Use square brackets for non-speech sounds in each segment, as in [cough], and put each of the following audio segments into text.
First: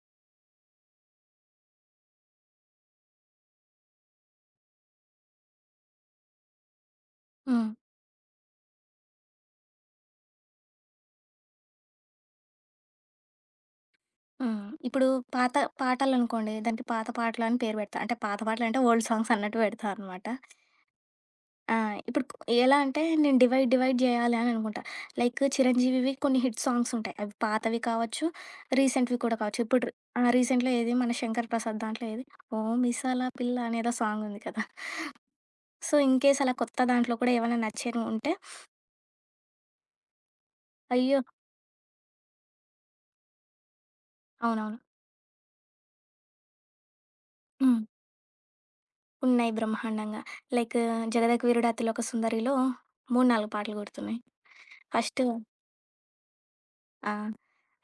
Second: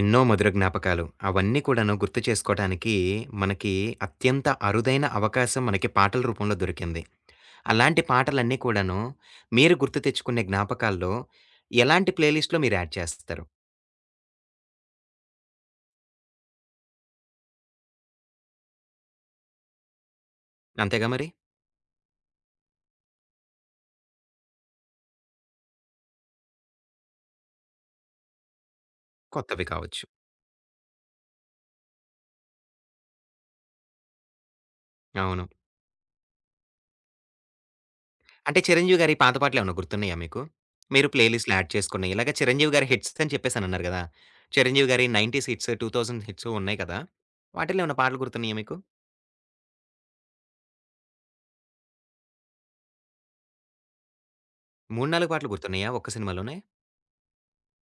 ఎన్నో మధుర జ్ఞాపకాలు, అవన్నీ కూడాను గుర్తు చేసుకోవటానికి, మనకి అత్యంత అరుదైన అవకాశం, మనకి పాటల రూపంలో దొరికింది. హ్మ్. అలాంటి పాటలన్నీ కూడాను, మీరు గుర్తు తెచ్చుకునే జ్ఞాపకాల్లో, ఎలాంటి ప్లే లిస్ట్‌లో మీర్యాడ్ చేస్తారు? హ్మ్. ఇప్పుడు పాత పాటలనుకోండి, దానికి పాత పాటలని పేరు పెడతా. అంటే, పాత పాటలంటే, ఓల్డ్ సాంగ్సన్నట్టు పెడతానమాట. అంతేగా మరి. ఆ! ఇప్పుడుకు ఎలా అంటే, నేను డివైడ్ డివైడ్ జేయాలానుకుంటా. లైక్, 'చిరంజీవివి' కొన్ని హిట్ సాంగ్స్ ఉంటాయి. అవి పాతవి కావచ్చు, రీసెంట్‌వి కూడా కావచ్చు. కొత్తవి ఇప్పుడు కావచ్చు. ఆ! రీసెంట్‌లో ఏది, మన 'శంకర్ ప్రసాద్' దాంట్లో ఏది, 'ఓ మిసాల పిల్లనేదో' సాంగ్ ఉంది కదా! అవును. సో, ఇన్‍కేస్ అలా కొత్త దాంట్లో కూడా ఏవైనా నచ్చనివి ఉంటే అంటే, 'చిరంజీవి గారి' పాత పాటలేమైనా గుర్తున్నాయా మీకు? మీరు అయ్యో! ప్లే లిస్ట్‌లో యాడ్ చేసుకున్నయి, ఇలాగా 'చిరంజీవి గారి' హిట్సని చెప్పేసి, అనన్నారు గదా! అవునవును. 'చిరంజీవి గారి' 90స్ హిట్స్, 2000 హిట్స్ ఉన్నయి కదా! వాటిలో హ్మ్. ఏమైనా పాటలు గుర్తున్నాయా మీకు? ఉన్నాయి, బ్రహ్మాండంగా. లైక్ 'జగదేక వీరుడు అతిలోక సుందరిలో' 3, 4 పాటలు గుర్తున్నాయి. మూడు ఫస్ట్ నాలుగు పాటలు గుర్తున్నాయా, ఒక్క సినిమాలోనే? ఆ!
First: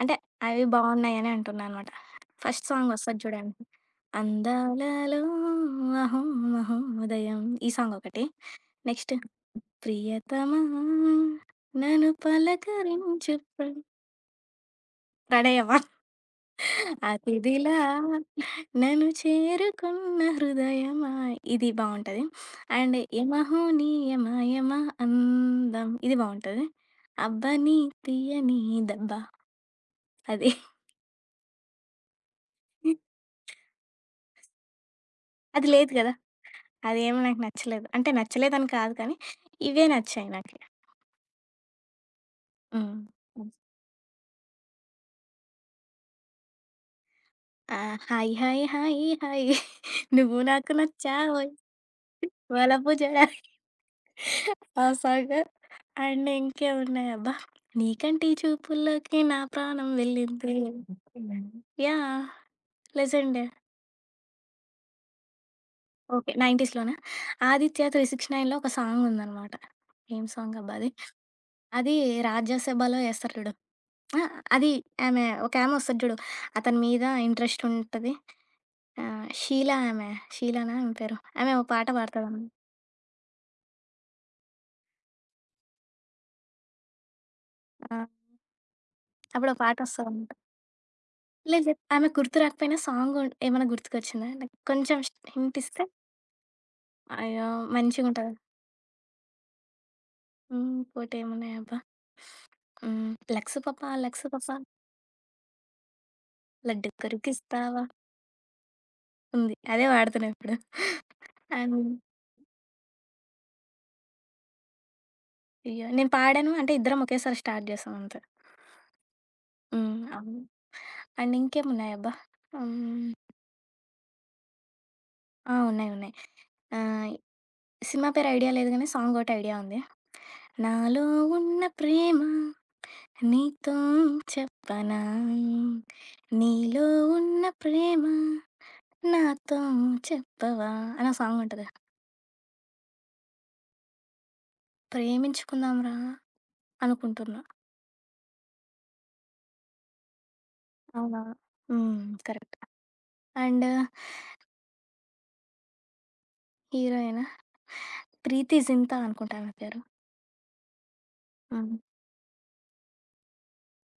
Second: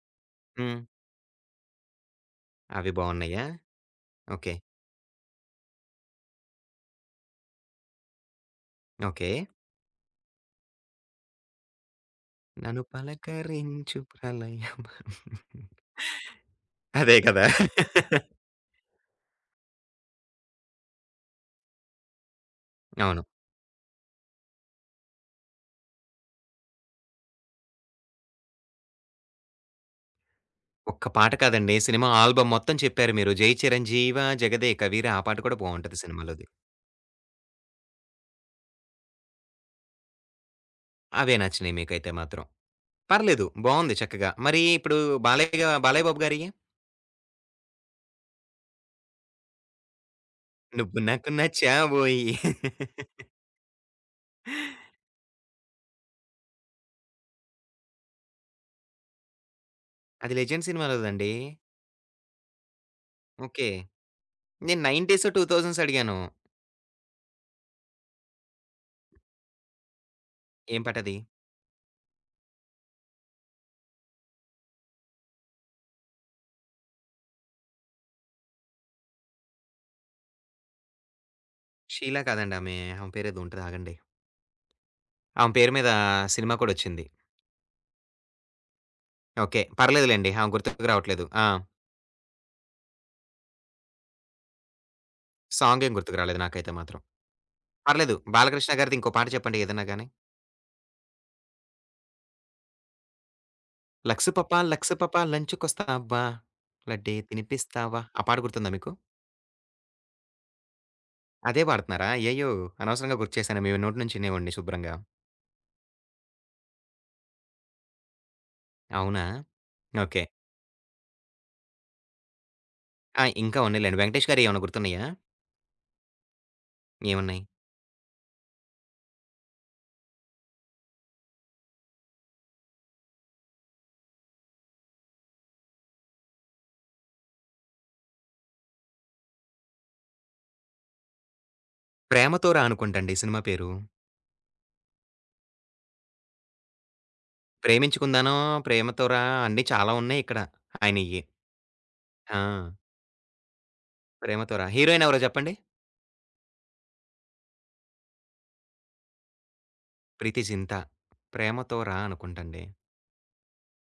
అంటే, అవి హ్మ్. బావున్నాయని అంటున్నాన్నమాట. ఫస్ట్ అవి సాంగ్ ఒస్తది బావున్నాయా? జూడండి. ఓకే. అందాలలో అహో మహోదయం ఈ సాంగ్ ఒకటి. Next okay. ప్రియతమా నన్ను నన్ను పలకరించు ప్ర... పలకరించు ప్రళయమా. [chuckles] ప్రణయమా. [chuckles] అదే కదా! అతిథిలా [laughs] నను చేరుకున్న హృదయమా ఇది బావుంటది. అండ్ అవును. యమహో నీ యమా యమా అందం ఇది బావుంటది. అబ్బని తియ్యని దెబ్బ అది. [chuckles] ఒక్క పాట కాదండి. సినిమా ఆల్బమ్ మొత్తం హ్మ్. చెప్పారు మీరు. జై చిరంజీవా, జగదేక వీరా ఆ పాట కూడా అది లేదు బావుంటది గదా! సినిమా‌లోది. అదేమో నాకు నచ్చలేదు. అంటే, నచ్చలేదని కాదు కానీ, ఇవే నచ్చాయి నాకు. అవే నచ్చినయి మీకైతే మాత్రం. హ్మ్. పర్లేదు, నచ్ బావుంది చక్కగా. మరి ఇప్పుడు బాలయ్య గా బాలయ్య బాబు గారియ్యి? ఆ! హాయి హాయి హాయీ హాయి [giggles] నువ్వు నాకు నువ్వు నాకు నచ్చావోయి నచ్చావోయి. వలపు [laughs] జడయి. [giggles] ఆ సాంగ్ అండ్ ఇంకేమున్నాయి అబ్బా! నీ కంటి చూపుల్లోకి నా ప్రాణం అది వెళ్ళింది 'లెజెండ్' సినిమాలోదండి. నీకంటే, యాహ్! లెజెండే. ఓకే. నేను 90సు, 2000సు అడిగాను. ఓకే. 90స్‌లోనా 'ఆదిత్య త్రీ సిక్స్‌ నైన్‌లో' ఒక సాంగుందన్నమాట ఏం సాంగ్ అబ్బా ఏం అది! పాటది? అది రాజ్యసభలో ఏస్తారు చూడు? ఆహ్! అది ఆమె ఒకామె వస్తది చూడు? అతని మీద ఇంట్రెస్ట్ ఉంటది. ఆహ్, 'షీలా' ఆమె, షీలానా ఆమె పేరు? ఆమె ఓ పాట షీలా పాడతాడతదమే. కాదండి ఆమె, ఆమె పేరేదో ఉంటది ఆగండి. ఆమె పేరు మీద సినిమా కూడా వచ్చింది. ఆ! అప్పుడు ఒక ఓకే. పర్లేదు లెండి. పాటొస్తదన్నమాట. ఆమె గుర్తుకు రావట్లేదు. ఆ! లేదు లేదు. ఆమె గుర్తుకు రాకపోయినా, సాంగు ఏమైనా గుర్తుకొచ్చిందా? లైక్ కొంచెం హింటిస్తే? సాంగేమి గుర్తుకు రాలేదు నాకైతే మాత్రం. అయ్యో! పర్లేదు. మంచిగుంటది. బాలకృష్ణ గారిది ఇంకో పాట చెప్పండి ఏదైనా గాని. హ్మ్. ఇంకోటేమున్నాయబ్బా! హ్మ్. లక్స్ పాప లక్స్ లక్స్ పాప పాప లక్స్ పాప లంచికొస్తావా, లడ్డు లడ్దే కొరికిస్తావా తినిపిస్తావా ఆ పాట గుర్తుందా మీకు? ఉంది. అదే పాడుతున్నా ఇప్పుడు. ఆ! అదే పాడుతున్నారా? అయ్యయో! అనవసరంగా గుర్తుచేశాను మీ నోటి నుంచి వినేవాడిని శుభ్రంగా. అయ్యో! నేను పాడాను అంటే ఇద్దరం ఒకేసారి స్టార్ట్ చేసాం అంతే. అవునా? హ్మ్. ఓకే. అవును. అండ్ ఇంకేమున్నాయబ్బా! హ్మ్! ఆ! ఇంకా ఉన్నాయిలెండి. వెంకటేష్ గారియేమైనా గుర్తున్నాయా? ఆ! ఉన్నాయి. ఉన్నాయి. ఆహ్, ఏమున్నాయి? సినిమా పేరు ఐడియా లేదు కానీ సాంగొటి ఐడియా ఉంది. నాలో ఉన్న ప్రేమ నీతో చెప్పనా నీలో ఉన్న ప్రేమ నాతో చెప్పవా అనో సాంగుంటది. 'ప్రేమతో రా' అనుకుంటండి ఈ సినిమా పేరు. 'ప్రేమించుకుందాంరా' అనుకుంటున్నా! 'ప్రేమించుకుందానో,' 'ప్రేమతో రా' అన్ని చాలా ఉన్నాయిక్కడ అవునా! ఆయనయి. హ్మ్. కరెక్ట్ ఆ! అండ్ 'ప్రేమతో రా' హీరోయిన్ ఎవరో చెప్పండి? హీరోయినా? 'ప్రీతి జింతా' అనుకుంటా ఆమె పేరు. 'ప్రీతి జింత' హ్మ్. 'ప్రేమతో రా' అనుకుంటండి.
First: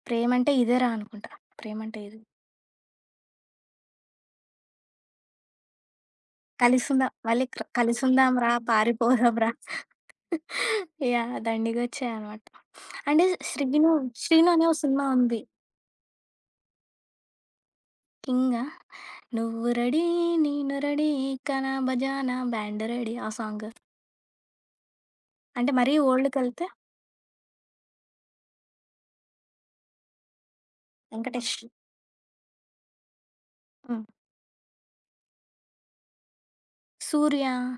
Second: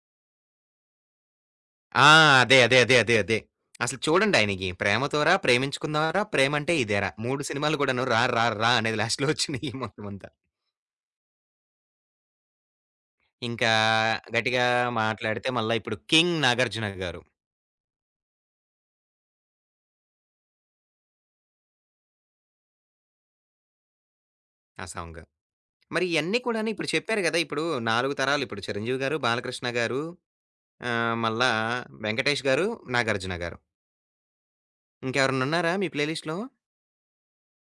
'ప్రేమ అంటే ఇదేరా' అనుకుంటా, 'ప్రేమ అంటే ఆ ఇది'? అదే. అదే. అదే. అదే. అదే. అసలు చూడండి ఆయనకి 'ప్రేమతోరా' 'ప్రేమించుకుందాంరా'' ప్రేమ అంటే కలిసుందాం ఇదేరా' 3 మళ్ళి, సినిమాలు కూడాను రా, 'కలిసుందాం రా, రా' రా అనేది లాస్ట్‌లో 'పారిపోదాం రా' వచ్చినాయి మొత్తం అంతా. [chuckles] యాహ్! దండిగొచ్చాయన్నమాట. అంటే ఇంకా శ్రీను,' శ్రీను' అనే గట్టిగా ఓహ్! సినిమా ఉంది. మాట్లాడితే మల్ల ఇప్పుడు 'కింగ్' 'నాగార్జున గారు.' 'కింగా?' నువ్వు రెడీ నేను రెడీ గానా బజానా బ్యాండ్ రెడీ ఆ సాంగ్. ఆ సాంగ్. అంటే మరీ మరి ఇయన్ని ఓల్డ్‌కెళ్తే కూడాను ఇప్పుడు చెప్పారు గదా! ఇప్పుడూ 4 తరాలు ఇప్పుడు 'చిరంజీవి' గారు 'బాలకృష్ణ' గారు ఆహ్, మళ్ళా 'వెంకటేష్'. 'వెంకటేష్' గారు 'నాగార్జున' గారు. హ్మ్. ఇంకెవరన్నా ఉన్నారా మీ ప్లేలిస్ట్‌లో? 'సూర్య'.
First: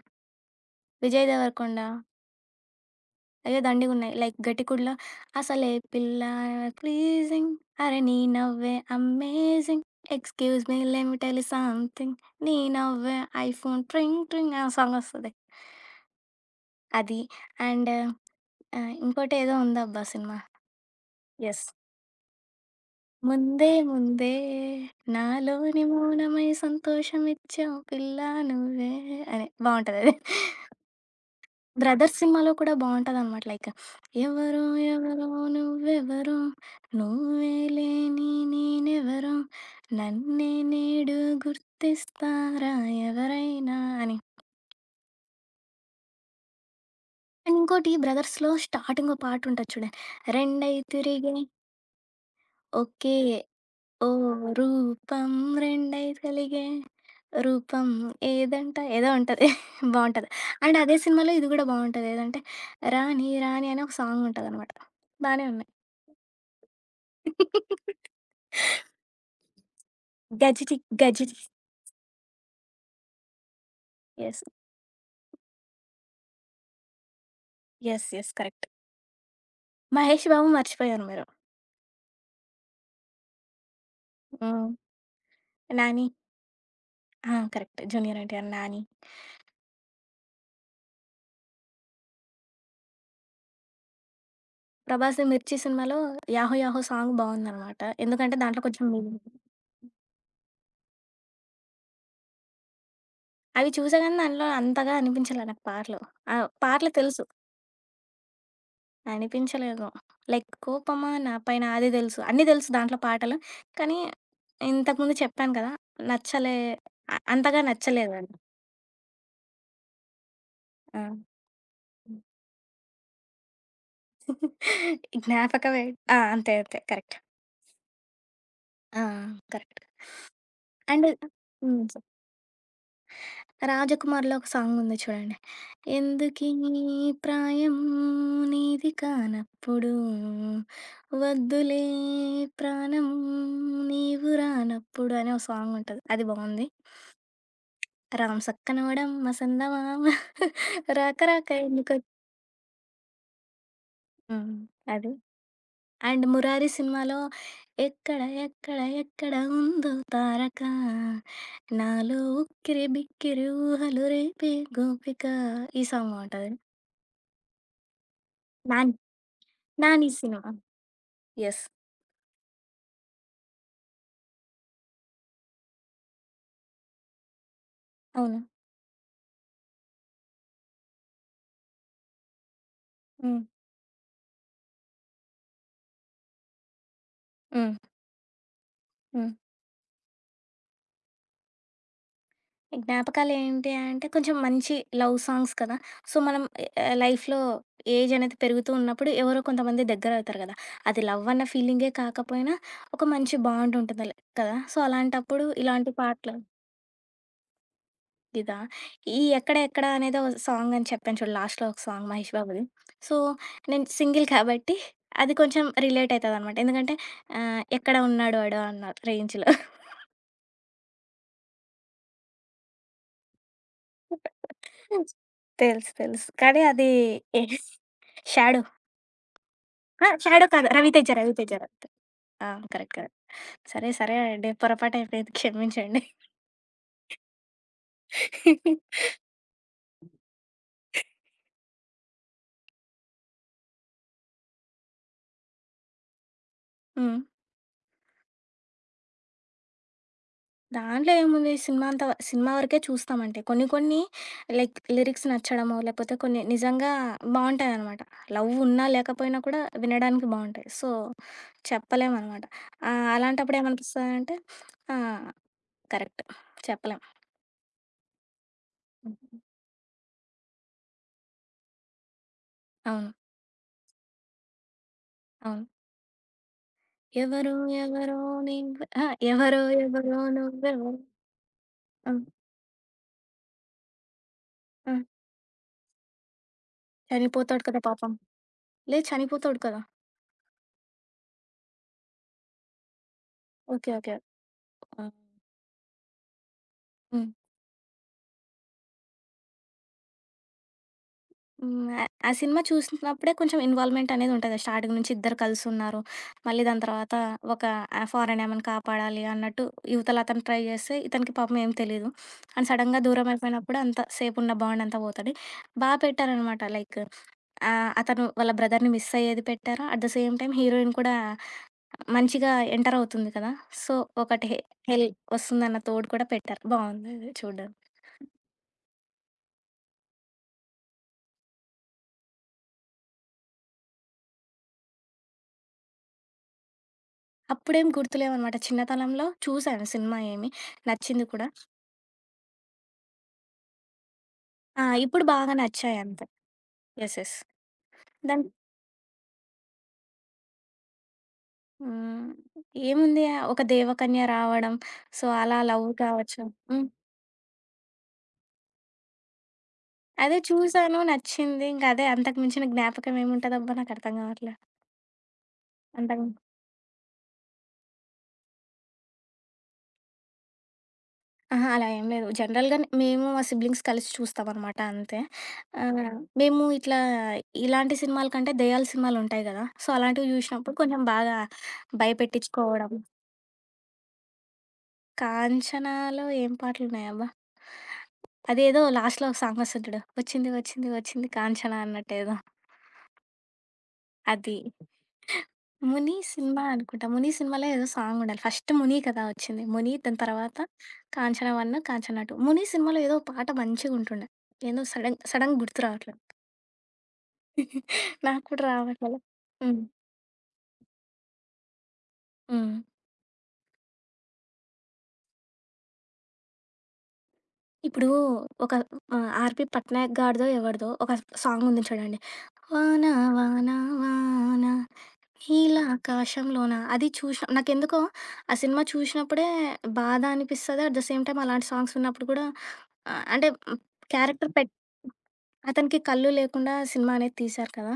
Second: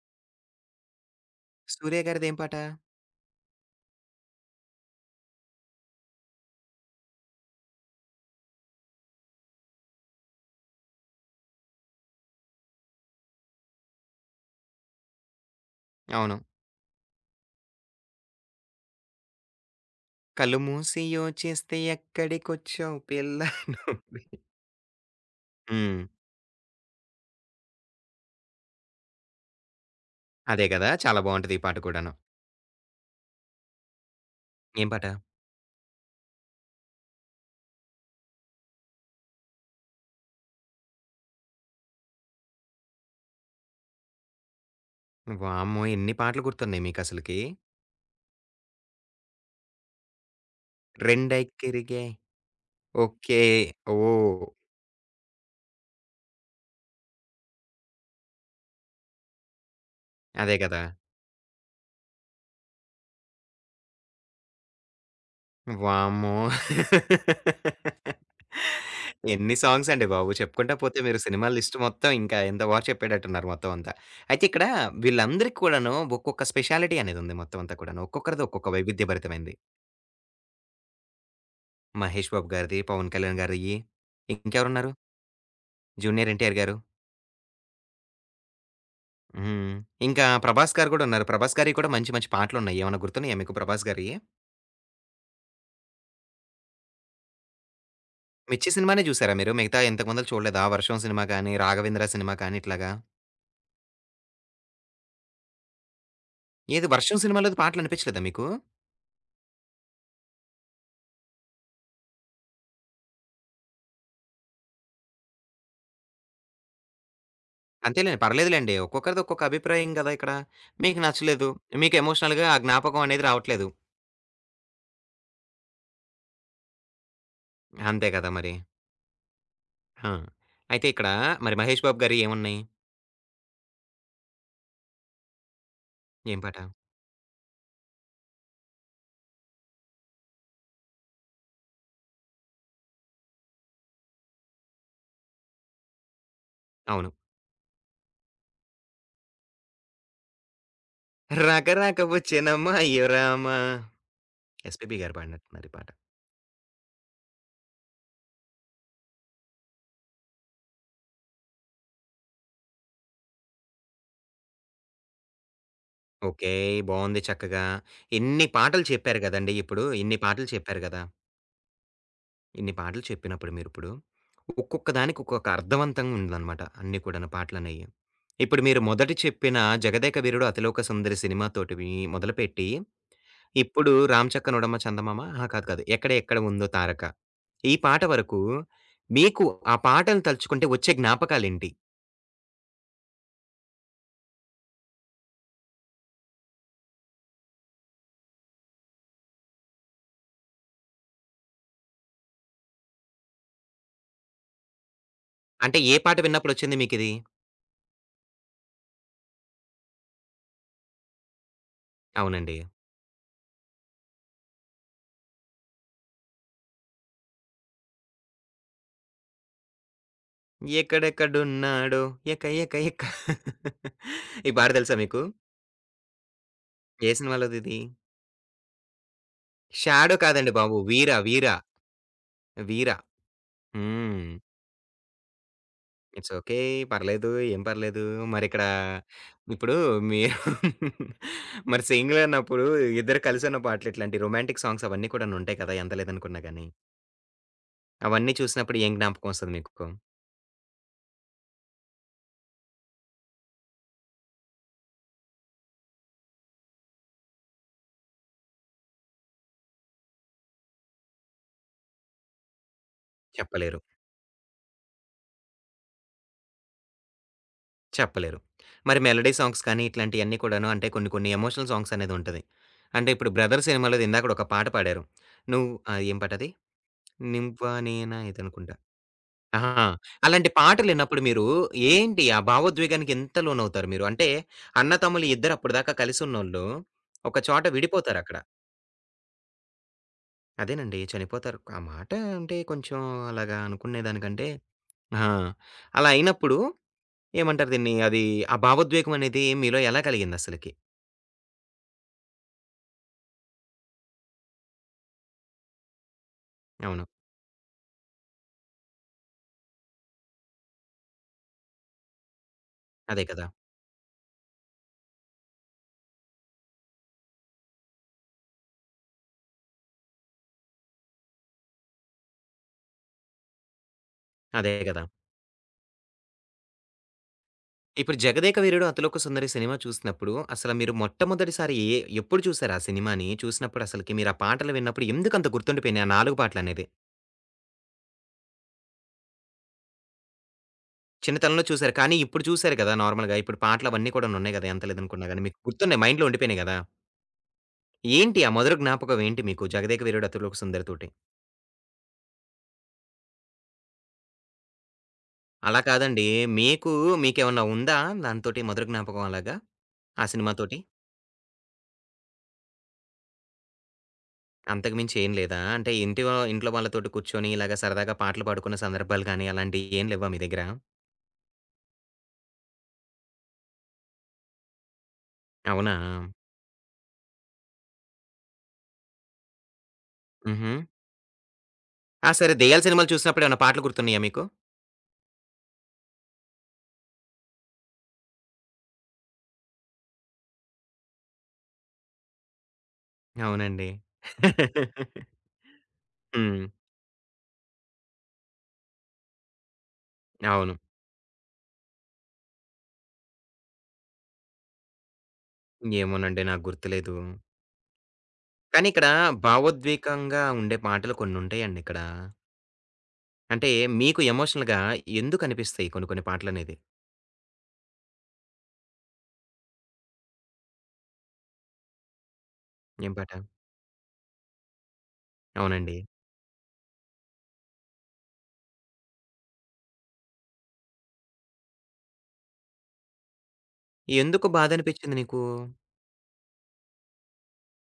'విజయ్ దేవరకొండ'. 'సూర్య' గారిదేం పాట? అయ్యో! దండిగున్నాయి లైక్ 'ఘటికుడులో' అసలే పిల్ల ప్లీజింగ్ అరె నీ నవ్వే amazing excuse me let me tell you something నీ నవ్వే ఐఫోన్ ట్రింగ్ ట్రింగ్ అనే సాంగొస్తది. అవును. అది. అండ్ ఆహ్, ఇంకోటేదో ఉందబ్బా సినిమా. కళ్ళు మూసి యెస్. యోచిస్తే ఎక్కడికొచ్చావు పిల్లా ముందే నువ్వే. ముందే నాలోని హ్మ్. మౌనమై సంతోషమిచ్చావు పిల్ల నువ్వే అని బావుంటదది. అదే గదా! చాలా బావుంటది [chuckles] ఈ పాట కూడాను. బ్రదర్స్ సినిమాలో కూడా బావుంటదన్నమాట లైక్ ఎవరో ఏం పాట? ఎవరో నువ్వెవరో నువ్వే లేని నేనెవరో నన్నే నేడు గుర్తిస్తారా ఎవరైనా అని. వామ్మో! ఎన్ని పాటలు గుర్తున్నాయి మీకసలకి! అండ్, ఇంకోటి 'బ్రదర్స్‌లో' స్టార్టింగ్ ఓహ్! పాటుంటది చూడండి. రెండై తిరిగే రెండైకిరిగే ఒకే ఒకే ఓ, ఓహ్! రూపం రెండై కలిగే రూపం ఏదంట ఏదో ఉంటది. బావుంటది. అదే అండ్, కదా! అదే సినిమాలో ఇది కూడా బావుంటది. ఏదంటే రాణి రాణి అని ఒక సాంగ్ ఉంటదన్నమాట. బానే ఉన్నాయి. వామ్మో! [laughs] [laughs] ఎన్ని సాంగ్స్ అండి బాబు! చెప్పుకుంటా 'గజిని' పోతే మీరు 'గజిని' సినిమా లిస్ట్ మొత్తం ఇంకా ఇంత బారు చెప్పేటట్టున్నారు మొత్తం అంతా. యెస్. అయితే ఇక్కడ వీళ్ళందరికీ కూడాను ఒక్కొక్క స్పెషాలిటీ అనేదుంది మొత్తం అంతా కూడాను. యెస్. యెస్. ఒక్కొక్కరిది కరెక్ట్. ఒక్కొక్క వైవిధ్య భరితమైనది. మహేష్ బాబు మర్చిపోయారు మీరు. మహేష్ బాబు గారిది, పవన్ కళ్యాణ్ గారియి, హ్మ్. ఇంకెవరున్నారు? నాని. జూనియర్ ఎన్టీఆర్ గారు. ఆ! కరెక్ట్. జూనియర్ ఎన్టీఆర్, నాని. హ్మ్. ఇంకా ప్రభాస్ గారు కూడా ఉన్నారు. ప్రభాస్ గారియి కూడా మంచి మంచి పాటలున్నాయి. ఏమైనా గుర్తున్నాయా మీకు ప్రభాస్ గారియి? 'ప్రభాస్' 'మిర్చి' సినిమాలో 'యాహో యాహో' సాంగ్ బావుందన్నమాట. ఎందుకంటే దాంట్లో 'మిర్చి' కొంచెం సినిమానే ఇదుంటది. చూసారా మీరు? మిగతా ఇంతకుముందల చూడలేదా? 'వర్షం' సినిమా గాని, 'రాఘవేంద్ర' సినిమా కాని, ఇట్లాగా. అవి చూసాగానీ, దాంట్లో అంతగా అనిపించలే నాకు పాటలు. ఆహ్, ఏది? పాటలు 'వర్షం' తెలుసు. సినిమాలోది పాటలనిపించలేదా మీకు? అనిపించలేదు. లైక్ కోపమా నా పైన అది తెలుసు. అన్నీ తెలుసు దాంట్లో పాటలు. కానీ ఇంతకుముందు చెప్పాను కదా! నచ్చలే, అ అంతగా అంతేలెండి. నచ్చలేదది. పర్లేదులెండి. ఒక్కొక్కరిది ఒక్కొక్క అభిప్రాయం కదా! ఇక్కడ ఆ! మీకు నచ్చలేదు. మీకు హ్మ్. ఎమోషనల్‌గా ఆ జ్ఞాపకం అనేది రావట్లేదు. [giggles] జ్ఞాపకమే. ఆ అంతే అంతే కరెక్ట్. అంతే కదా! మరి. ఆ కరెక్ట్. హా! అయితే [sniffs] అండ్ ఇక్కడ మరి హ్మ్. మహేష్ చె బాబు' గారియి ఏమున్నాయి? 'రాజకుమార్‌లో' ఒక సాంగ్ ఉంది చూడండి, ఏం ఎందుకీ పాట? ప్రాయం నీది కానప్పుడు వద్దులే ప్రాణం నీవు రానప్పుడు అని ఒక సాంగుంటది అది బాగుంది. అవును. [sniffs] [smacks lips] రాం సక్కనోడమ్మ సందమామ [giggles] రాక రాక ఎందుకొ రకరక వచ్చానమ్మా అయ్యొరామా హ్మ్. ఎస్‌పిబి అది. గారు పాడినట్టున్నారు ఈ పాట. అండ్ 'మురారి' సినిమాలో ఎక్కడ ఎక్కడ ఎక్కడ ఉందో తారక నాలో ఉక్కిరి బిక్కిరి ఊహలు రేపే గోపిక ఈ సాంగ్ బావుంటది. ఓకే. బాగుంది చక్కగా. ఇన్ని పాటలు 'నాని', చెప్పారు కదండీ! ఇప్పుడు 'నాని' ఇన్ని సినిమా పాటలు చెప్పారు కదా! యెస్. ఇన్ని పాటలు చెప్పినప్పుడు మీరిప్పుడు, ఒక్కొక్క దానికి ఒక్కొక్క అర్థవంతంగా ఉందనమాట. అన్ని కూడా పాటలనేయి. అవును. ఇప్పుడు మీరు మొదటి చెప్పిన 'జగదేక వీరుడు అతిలోక సుందరి' సినిమాతోటివి మొదలుపెట్టి హ్మ్. ఇప్పుడు 'రాంచక్క నోడమ్మ చందమామ' ఆహ్, కాదు కాదు 'ఎక్కడ ఎక్కడ ఉందో తారక' ఈ హ్మ్. పాట వరకు హ్మ్. మీకు ఆ పాటని తలుచుకుంటే వచ్చే జ్ఞాపకాలెంటి? జ్ఞాపకాలేంటి అంటే, కొంచెం మంచి లవ్ సాంగ్స్ కదా! సో మనం ఎ లైఫ్‌లో ఏజనేది పెరుగుతూ ఉన్నప్పుడు ఎవరో కొంతమంది దగ్గరవుతారు కదా! అది లవ్వన్న ఫీలింగే కాకపోయినా, ఒక మంచి బాండుంటుంది. ల్ కదా! సో అలాంటప్పుడు అంటే, ఇలాంటి ఏ పాట పాటలు విన్నప్పుడొచ్చింది మీకిది? ఇదా ఈ 'ఎక్కడ ఎక్కడ' అనేదో సాంగ్ అని చెప్పాను చూడు లాస్ట్‌లో ఒక సాంగ్ 'మహేష్ అవునండి. బాబుది'. సో నేను సింగిల్ కాబట్టి, అది కొంచెం రిలేటయితదనమాట ఎందుకంటే, ఆహ్, ఎక్కడ ఉన్నాడు వాడు? అన్నా రేంజ్‌లో. [chuckles] 'ఎక్కడెక్కడున్నాడో? ఎక ఎక ఎక' [chuckles] ఈ పాట తెలుసా తెలుసు. మీకు? తెలుసు కానీ అదీ ఏ యెస్ సినిమాలోదిది? 'షాడో'. ఆహ్, 'షాడో' షాడో కాదండి కాదు. బాబు 'రవితేజ' 'వీర' 'రవితేజ' 'వీర' రవి తే ఆ! కరెక్ట్. 'వీరా'. కరెక్ట్. సరే. సరే హ్మ్. అండి. పొరపాటైపోయింది క్షమించండి. ఇట్స్ ఓకే [chuckles] పర్లేదు. ఏం పర్లేదు మరిక్కడా, [chuckles] ఇప్పుడూ మీరు [chuckles] మరి సింగిలప్పుడూ ఇద్దరు కలిసి పాటలు ఇట్లాంటి రొమాంటిక్ సాంగ్సవన్నీ కూడానుంటాయి కదా! అందలేదు అనుకున్న గాని. హ్మ్. అవన్నీ చూసినప్పుడు ఏం జ్ఞాపకమొస్తది మీకు? దాంట్లో ఏముంది? సినిమా అంతా సినిమా వరకే చూస్తామంటే కొన్ని కొన్ని లైక్ లిరిక్స్ నచ్చడమో, లేపోతే కొన్ని నిజంగా బాగుంటాయనమాట లవ్వున్నా లేకపోయినా కూడా వినడానికి బావుంటాయి. సో చెప్పలేమనమాట ఆహ్, అలాంటప్పుడు చెప్పలేరు. ఏమనిపిస్తదంటే ఆ! కరెక్ట్ చెప్పలేం. చెప్పలేరు. మరి మెలోడీ హుహు. సాంగ్స్ కానీ ఇట్లాంటియన్ని కూడాను అంటే, కొన్ని కొన్ని ఎమోషనల్ సాంగ్సనేదుంటది. అవును. అంటే, ఇప్పుడు 'బ్రదర్' సినిమాలో ఇందాకడ ఒక పాట పాడారు అవును. నువ్ ఆహ్, ఏం పాటది? ఎవరో 'నువ్వా ఎవరో నేనా' ఇదనుకుంటా. నీవె అహా! ఎవరో అహా! ఎవరో అలాంటి నువ్వెవరో పాటలిన్నప్పుడు మీరు ఆ! ఏంటి? ఆ భావోద్వేగానికి ఎంత లోనవుతారు మీరు? అంటే, ఆ! అన్నతమ్ములు ఇద్దరు అప్పటిదాకా కలిసి ఉన్నోళ్ళు, ఒక చోట చనిపోతాడు కదా! పాపం. విడిపోతారక్కడ. లే చనిపోతాడు కదా! అదేనండి. చనిపోతారు. ఆ మాట అంటే కొంచెం అలాగా ఓకే. అనుకునే ఓకే. దానికంటే ఆ! ఆ! అలా అయినప్పుడు హ్మ్. ఏమంటారు దీన్ని అది ఆ భావోద్వేగం అనేది మీలో ఎలా కలిగిందసలకి? హ్మ్ ఆహ్, ఆ సినిమా చూసినప్పుడే కొంచెం ఇన్వాల్వ్‌మెంటనేదుంటది. స్టార్టింగ్ నుంచి ఇద్దరు కలిసున్నారు. మళ్ళీ దాని అవును. తర్వాత ఒక ఫారెన్ ఆమెను కాపాడాలి అన్నట్టు ఇవతల అతను ట్రై జేస్తే, ఇతనికి పాపం ఏం తెలీదు, అండ్ సడన్‌గా అదే దూరం కదా! అయిపోయినప్పుడు అంత సేపు ఉన్న బాండంతా పోతది. బా పెట్టారనమాట లైక్ ఆహ్, అతను వాళ్ళ బ్రదర్‌ని మిస్ అయ్యేది పెట్టారు, at the same time heroine కూడా మంచిగా ఎంటర్ అవుతుంది కదా! సో ఒకటి అదే గదా! హెల్ వస్తుందన్న తోడు కూడా పెట్టారు బావుందది చూడడం. ఇప్పుడు 'జగదేక వీరుడు అతిలోక సుందరి' సినిమా చూసినప్పుడు, అసలు మీరు మొట్టమొదటిసారి ఎ ఎప్పుడు చూసారు ఆ సినిమాని? చూసినప్పుడు అసలకి మీరు ఆ పాటలు విన్నప్పుడు ఎందుకంత గుర్తుండిపోయినాయి ఆ 4 పాటలనేది. అప్పుడేం గుర్తులేవన్నమాట చిన్నతనంలో చూసాను సినిమా ఏమి, నచ్చింది కూడా. చిన్నతనంలో చూసారు. కానీ ఇప్పుడు చూసారు గదా! నార్మల్‌గా ఇప్పుడు పాటలవన్నీ కూడాను ఉన్నాయి గదా! ఎంత ఆ! ఇప్పుడు లేదనుకున్న గాని, బాగా మీకు గుర్తున్నాయి నచ్చాయంతే. మైండ్‌లో ఉండిపోయినాయి గదా! యెస్. యెస్. ఏంటి? దాన్ ఆ మధుర జ్ఞాపకం ఏంటి మీకు 'జగదేక వీరుడు అతిలోక సుందరి'తోటి? హ్మ్. ఏముంది? ఒక దేవకన్య రావడం, సో అలా అలా లవ్ కాదండి, కావచ్చు హ్మ్. మీకు, మీకేమన్నా ఉందా? దానితోటి మధుర జ్ఞాపకం అలాగా? ఆ అదే సినిమా తోటి. చూసాను, నచ్చింది, ఇంకా అదే అంతకు మించిన జ్ఞాపకం ఏముంటదబ్బా నాకు అర్ధం గావట్లే. అంతకు మించి ఏం లేదా? అంటే అంతగా ఇంటివా ఇంట్లో వాళ్ళతోటి కూర్చొని, ఇలాగా సరదాగా పాటలు పాడుకున్న సందర్భాలు గాని, అలాంటియి ఏం లెవ్వా మీ దగ్గర? ఆహా! అలా ఏం లేదు జనరల్‌గా న్ మేము మా సిబ్లింగ్స్ కలిసి చూస్తాం అనమాట అంతే. ఆ! అవునా? మేము ఇట్లా ఆహ్, ఇలాంటి సినిమాల కంటే, దెయ్యాల సినిమాలుంటాయి గదా! సో అలాంటివి చూసినప్పుడు హుహు. కొంచెం బాగా ఆ! సరే దెయ్యాల భయపెట్టిచ్చుకోవడం. సినిమాలు చూసినప్పుడు ఏమైనా పాటలు గుర్తున్నాయా మీకు? 'కాంచనాలో' ఏం పాటలు ఉన్నాయబ్బా? అదేదో లాస్ట్‌లో ఒక సాంగొస్తది జూడు 'వచ్చింది వచ్చింది వచ్చింది కాంచన' అన్నట్టేదో. అవునండి. అది. [laughs] 'ముని' సినిమా హ్మ్. అనుకుంటా. 'ముని' సినిమాలో ఏదో సాంగుండాలి. ఫస్ట్ 'ముని' కదా! వచ్చింది ముని దాని తర్వాత అవును. 'కాంచన 1', 'కాంచన 2' ముని సినిమాలో ఏదో ఒక పాట మంచిగుంటుండే, ఏందో సడెన్ సడెన్‌గా గుర్తు రావట్లేదు. ఏమోనండి! నాకు గుర్తులేదు. [giggles] నాకు కూడా కానీ ఇక్కడ రావట్లే. హ్మ్. భావోద్వేగంగా ఉండే పాటలు కొన్ని ఉంటాయండిక్కడ. హ్మ్. అంటే, మీకు ఎమోషనల్‌గా ఎందుకనిపిస్తాయి కొన్ని కొన్ని పాటలనేది. ఇప్పుడు ఒక ఆ! 'ఆర్.పి. పట్నాయక్' గాడిదో, ఎవడిదో ఒక సాంగ్ ఉంది చూడండి. వాన ఏం పాటా? వాన వానా, అవునండి. హీలాకాశంలోనా అది చూషి నాకెందుకో, ఆ సినిమా చూషి నప్పుడే, బాధనిపిస్తది. ఎట్ ద సేమ్ టైమ్ అలాంటి సాంగ్స్ విన్నప్పుడు కూడా అ అంటే, ఎందుకు క్యారెక్టర్ [swallows] పె బాధనిపిచ్చింది నీకూ? అతనికి కళ్ళు లేకుండా సినిమానేది తీశారు కదా!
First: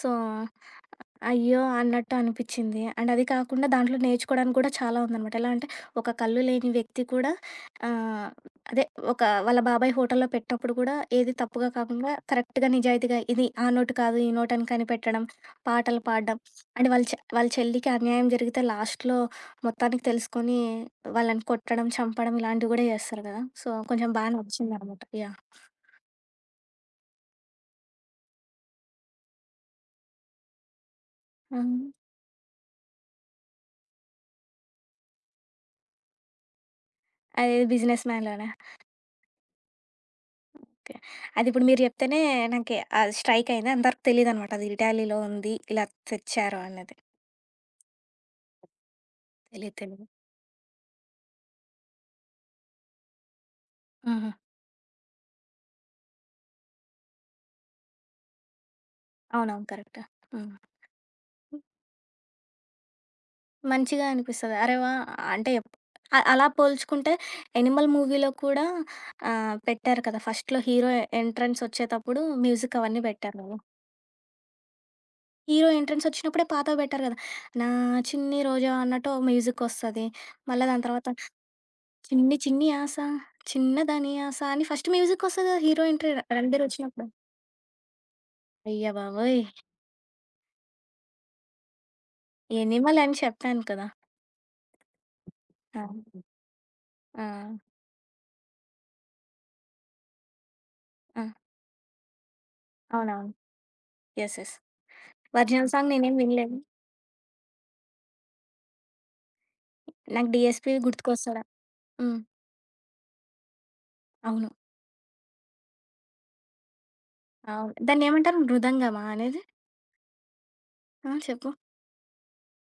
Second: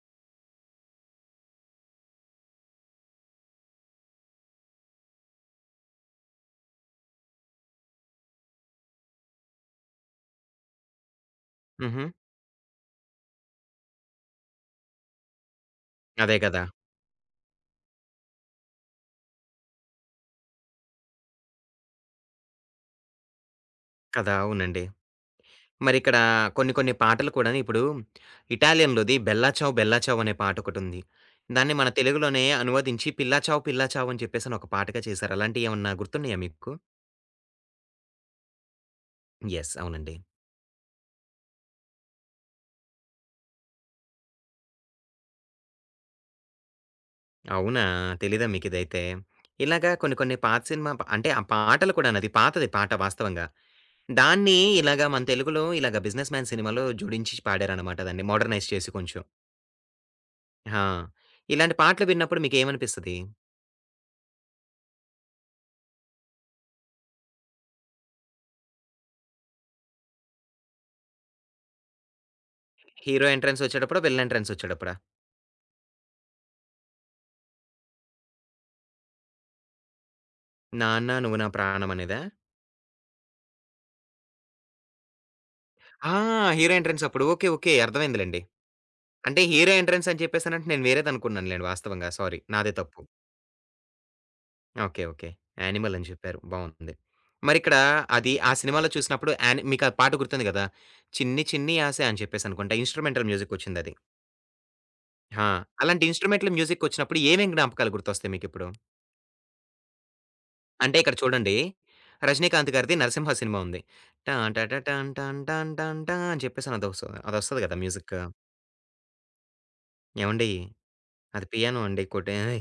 సో, అయ్యో! అన్నట్టు అనిపిచ్చింది. అండ్ అది కాకుండా దాంట్లో నేర్చుకోవడానికి కూడా చాలా ఉందనమాట. ఎలాంటే, ఒక కళ్ళు లేని వ్యక్తి కూడా ఆహ్, అదే, ఒక వాళ్ళ బాబాయ్ హోటల్లో పెట్టినప్పుడు కూడా ఏది తప్పుగా హుహు. కాకుండా, కరెక్ట్‌గా, నిజాయితీగా ఇది ఆ నోటు కాదు, ఈ నోటని కనిపెట్టడం. పాటలు అదే పాడం. కదా! అండ్ వాళ్ళ చె వాళ్ళ చెల్లికి అన్యాయం జరిగితే, లాస్ట్‌లో మొత్తానికి తెలుసుకొని, వాళ్ళని కొట్టడం, చంపడం ఇలాంటివి కూడా చేస్తారు కదా! సో, కొంచెం బాగా కదా! అవునండి. నచ్చిందనమాట. యాహ్! మరిక్కడా కొన్ని కొన్ని పాటలు కూడాను ఇప్పుడు, ఇటాలియన్‌లోది, 'బెల్లా చావ్ బెల్లా చావ్' అనే పాటొకటుంది. దాన్ని మన అవును. తెలుగులోనే అనువదించి 'పిల్ల చావ్ పిల్ల చావ్' అని చెప్పేసని ఒక పాటగా చేసారు. అలాంటియ్యి ఏవన్నా గుర్తున్నాయా మీకు? అదే, 'బిజినెస్ మాన్‌'లోనా? యెస్. అవునండి. ఓకే .అదిప్పుడు మీరు జెప్తేనే నాకి అది స్ట్రైక్ అయింది. అంత వరకు తెలీదన్నమాట అది ఇటాలీలో ఉంది. ఇలా తెచ్చారు అనేది. అవునా! తెలీదా మీకిదైతే? తెలీదు ఇలాగా తెలీదు. కొన్ని కొన్ని పాత సినిమా ప్ అంటే ఆ పాటలు కూడా పాతది పాట వాస్తవంగా. హుహు. దాన్ని ఇలాగ మన తెలుగులో ఇలాగా 'బిజినెస్ మ్యాన్' సినిమాలో జోడించి పాడారన్నమాట దాన్ని మోడ్రనైజ్ చేసి కొంచెం. అవునవును. కరెక్ట్. హ్మ్. హా! ఇలాంటి పాటలు విన్నప్పుడు మీకేమనిపిస్తది? మంచిగా అనిపిస్తది. అరె వా! అంటే అ అలా పోల్చుకుంటే 'యానిమల్' మూవీలో కూడా ఆహ్, పెట్టారు కదా! ఫస్ట్‌లో హీరో ఎంట్రన్సొచ్చేటప్పుడు మ్యూజికవన్నీ హీరో పెట్టారు గదా! ఎంట్రన్సొచ్చేటప్పుడా? విలన్ ఎంట్రన్సొచ్చేటప్పుడా? హీరో ఎంట్రన్సొచ్చినప్పుడే పాతవి పెట్టారు గదా! 'నా చిన్ని రోజావె' అన్నట్టు మ్యూజికొస్తది, మళ్ళా దాని తరువాత, 'నాన్న నువ్వు నా ప్రాణం' అనేదా? చిన్ని చిన్ని ఆశ చిన్న దాని ఆశ అని ఫస్ట్ మ్యూజిక్కొస్తది గదా! హీరో ఎంట్రీ ఆ! 'రణబీర్' హీరో ఒచ్చినప్పుడు. ఎంట్రన్సప్పుడు ఓకే. ఓకే. అర్థమైందిలెండి. అయ్య బాబోయ్! అంటే హీరో ఎంట్రన్సని చెప్పేసనంటే, నేను వేరేదనుకున్నానులెండి వాస్తవంగా సారీ నాదే తప్పు. 'యానిమల్' అని చెప్పాను కదా! ఓకే. ఓకే. ఆహా! 'యానిమల్' అని చెప్పారు బావుటుంది. ఆ! మరిక్కడ అది ఆ సినిమాలో చూసినప్పుడు యాని మీకా పాట గుర్తుంది గదా! ఆ! 'చిన్ని చిన్ని ఆశ' అని చెప్పేసనుకుంట ఇన్స్ట్రుమెంటల్ అవునవును. మ్యూజిక్కొచ్చిందది. యెస్. యెస్. హా! ఒరిజినల్ సాంగ్ అలాంటి నేనేం ఇన్స్ట్రుమెంటంల్ వినలేదు. మ్యూజిక్కొచ్చినప్పుడు ఏమేం జ్ఞాపకాలు గుర్తొస్తాయి మీకిప్పుడు? నాకు 'డీఎస్‌పీ' అంటే, ఇక్కడ గుర్తుకొస్తాడు. చూడండి, హ్మ్. రజినీకాంత్ గారిది 'నరసింహ' సినిమా ఉంది టా అవును. ట ట టాం టాం టాం టాం టా అని చెప్పేసనదొస్ అదొస్తది అవును. గదా మ్యూజిక్. దాన్నేమంటారు మృదంగమా అనేది? ఏవండీ! ఆ! అది చెప్పు. పియానో అండి కొట్టేది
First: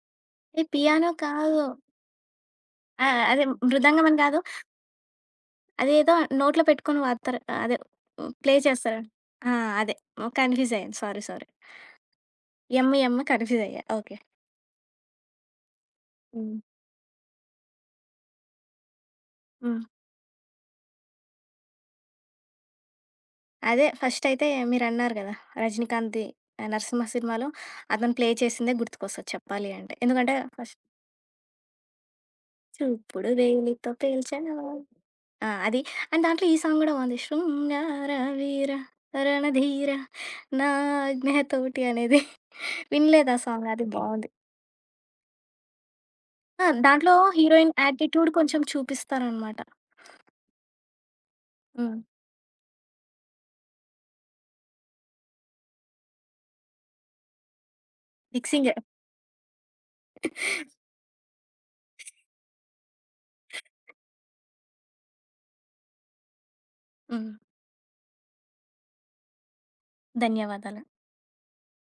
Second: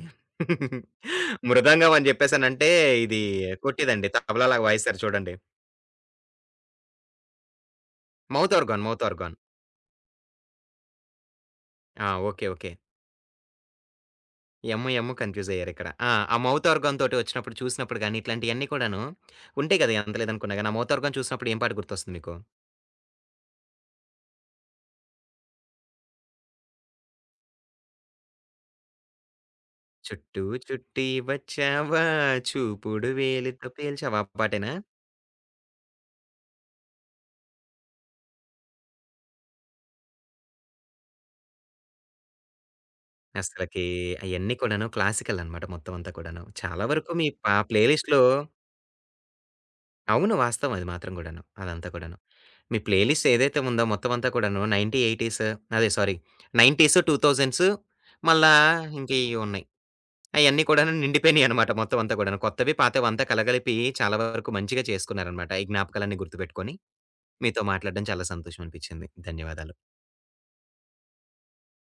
ఏయ్ [chuckles] పియానో కాదు. మృదంగం అని జెప్పేసనంటే ఆ! ఇది అదే మృదంగం కొట్టేదండి. అని కాదు. తబలలాగా వాయిస్తారు చూడండి. అదేదో నోట్లో పెట్టుకొని ఊదుతారు అదే ప్లే మౌతార్గాన్. చేస్తారుగా. మౌతార్గాన్. ఆ! అదే. ఓహ్! కన్ఫ్యూజ్ అయ్యాను. సారీ. సారీ. ఆ! Okay. Okay. M M confuse అయ్యా. ఓకే. ఎమ్ ఎమ్ కన్ఫ్యూజయ్యారిక్కడ ఆ! ఆ హ్మ్. మౌతార్గాన్‌తోటి వచ్చినప్పుడు, చూసినప్పుడు గాని ఇట్లాంటియన్ని కూడాను ఉంటాయి హ్మ్. గదా! ఎంతలేదనుకున్న గాని ఆ మౌతార్గాన్ చూసినప్పుడు ఏ పాట గుర్తొస్తుంది మీకు. అదే ఫస్టయితే మీరన్నారు గదా! 'రజినీకాంత్‌ది' నరసింహ సినిమాలో, అతను ప్లే చేసిందే గుర్తుకొస్తది చెప్పాలి అంటే. ఎందుకంటే చుట్టూ ఫస్ చుట్టి వచ్చావా చూపుడు చూపుడు వేలితో వేలితో పేల్చావా ఆ పేల్చావా పాటేనా? ఆ! అది. అండ్ దాంట్లో ఈ సాంగ్ గూడా బావుంది. శృంగార వీర రణ ధీర నా ఆజ్ఞ తోటి అనేది [giggles] వినలేదా ఆ సాంగ్ అది అసలకీ బావుంది. అయన్నీ కూడాను క్లాసికలన్నమాట మొత్తం అంతా కూడాను. ఆ! చాలా వరకు దాంట్లో మీ పా హీరోయిన్ ప్లేలిస్ట్‌లో యాటిట్యూడ్ కొంచెం చూపిస్తారన్నమాట. అవును. వాస్తవమే అది మాత్రం గూడాను. అదంతా హ్మ్. కూడాను. మీ ప్లేలిస్టేదైతే ఉందో మొత్తం అంతా కూడాను నైన్టీ ఎయిటీస్ అదే సారీ 90స్ 2000స్ మళ్ళా మిక్సింగే ఇంకేయో ఉన్నాయి. అయన్నీ కూడాను నిండిపోయినాయన్నమాట మొత్తం అంతా కూడాను. కొత్తవి పాతవి అంతా కలగలిపి [laughs] చాలా వరకు మంచిగా చేసుకున్నారన్నమాట, ఈ జ్ఞాపకాలన్నీ గుర్తుపెట్టుకొని. హ్మ్. మీతో మాట్లాడడం చాలా సంతోషం అనిపిచ్చింది. ధన్యవాదాలు. ధన్యవాదాలు.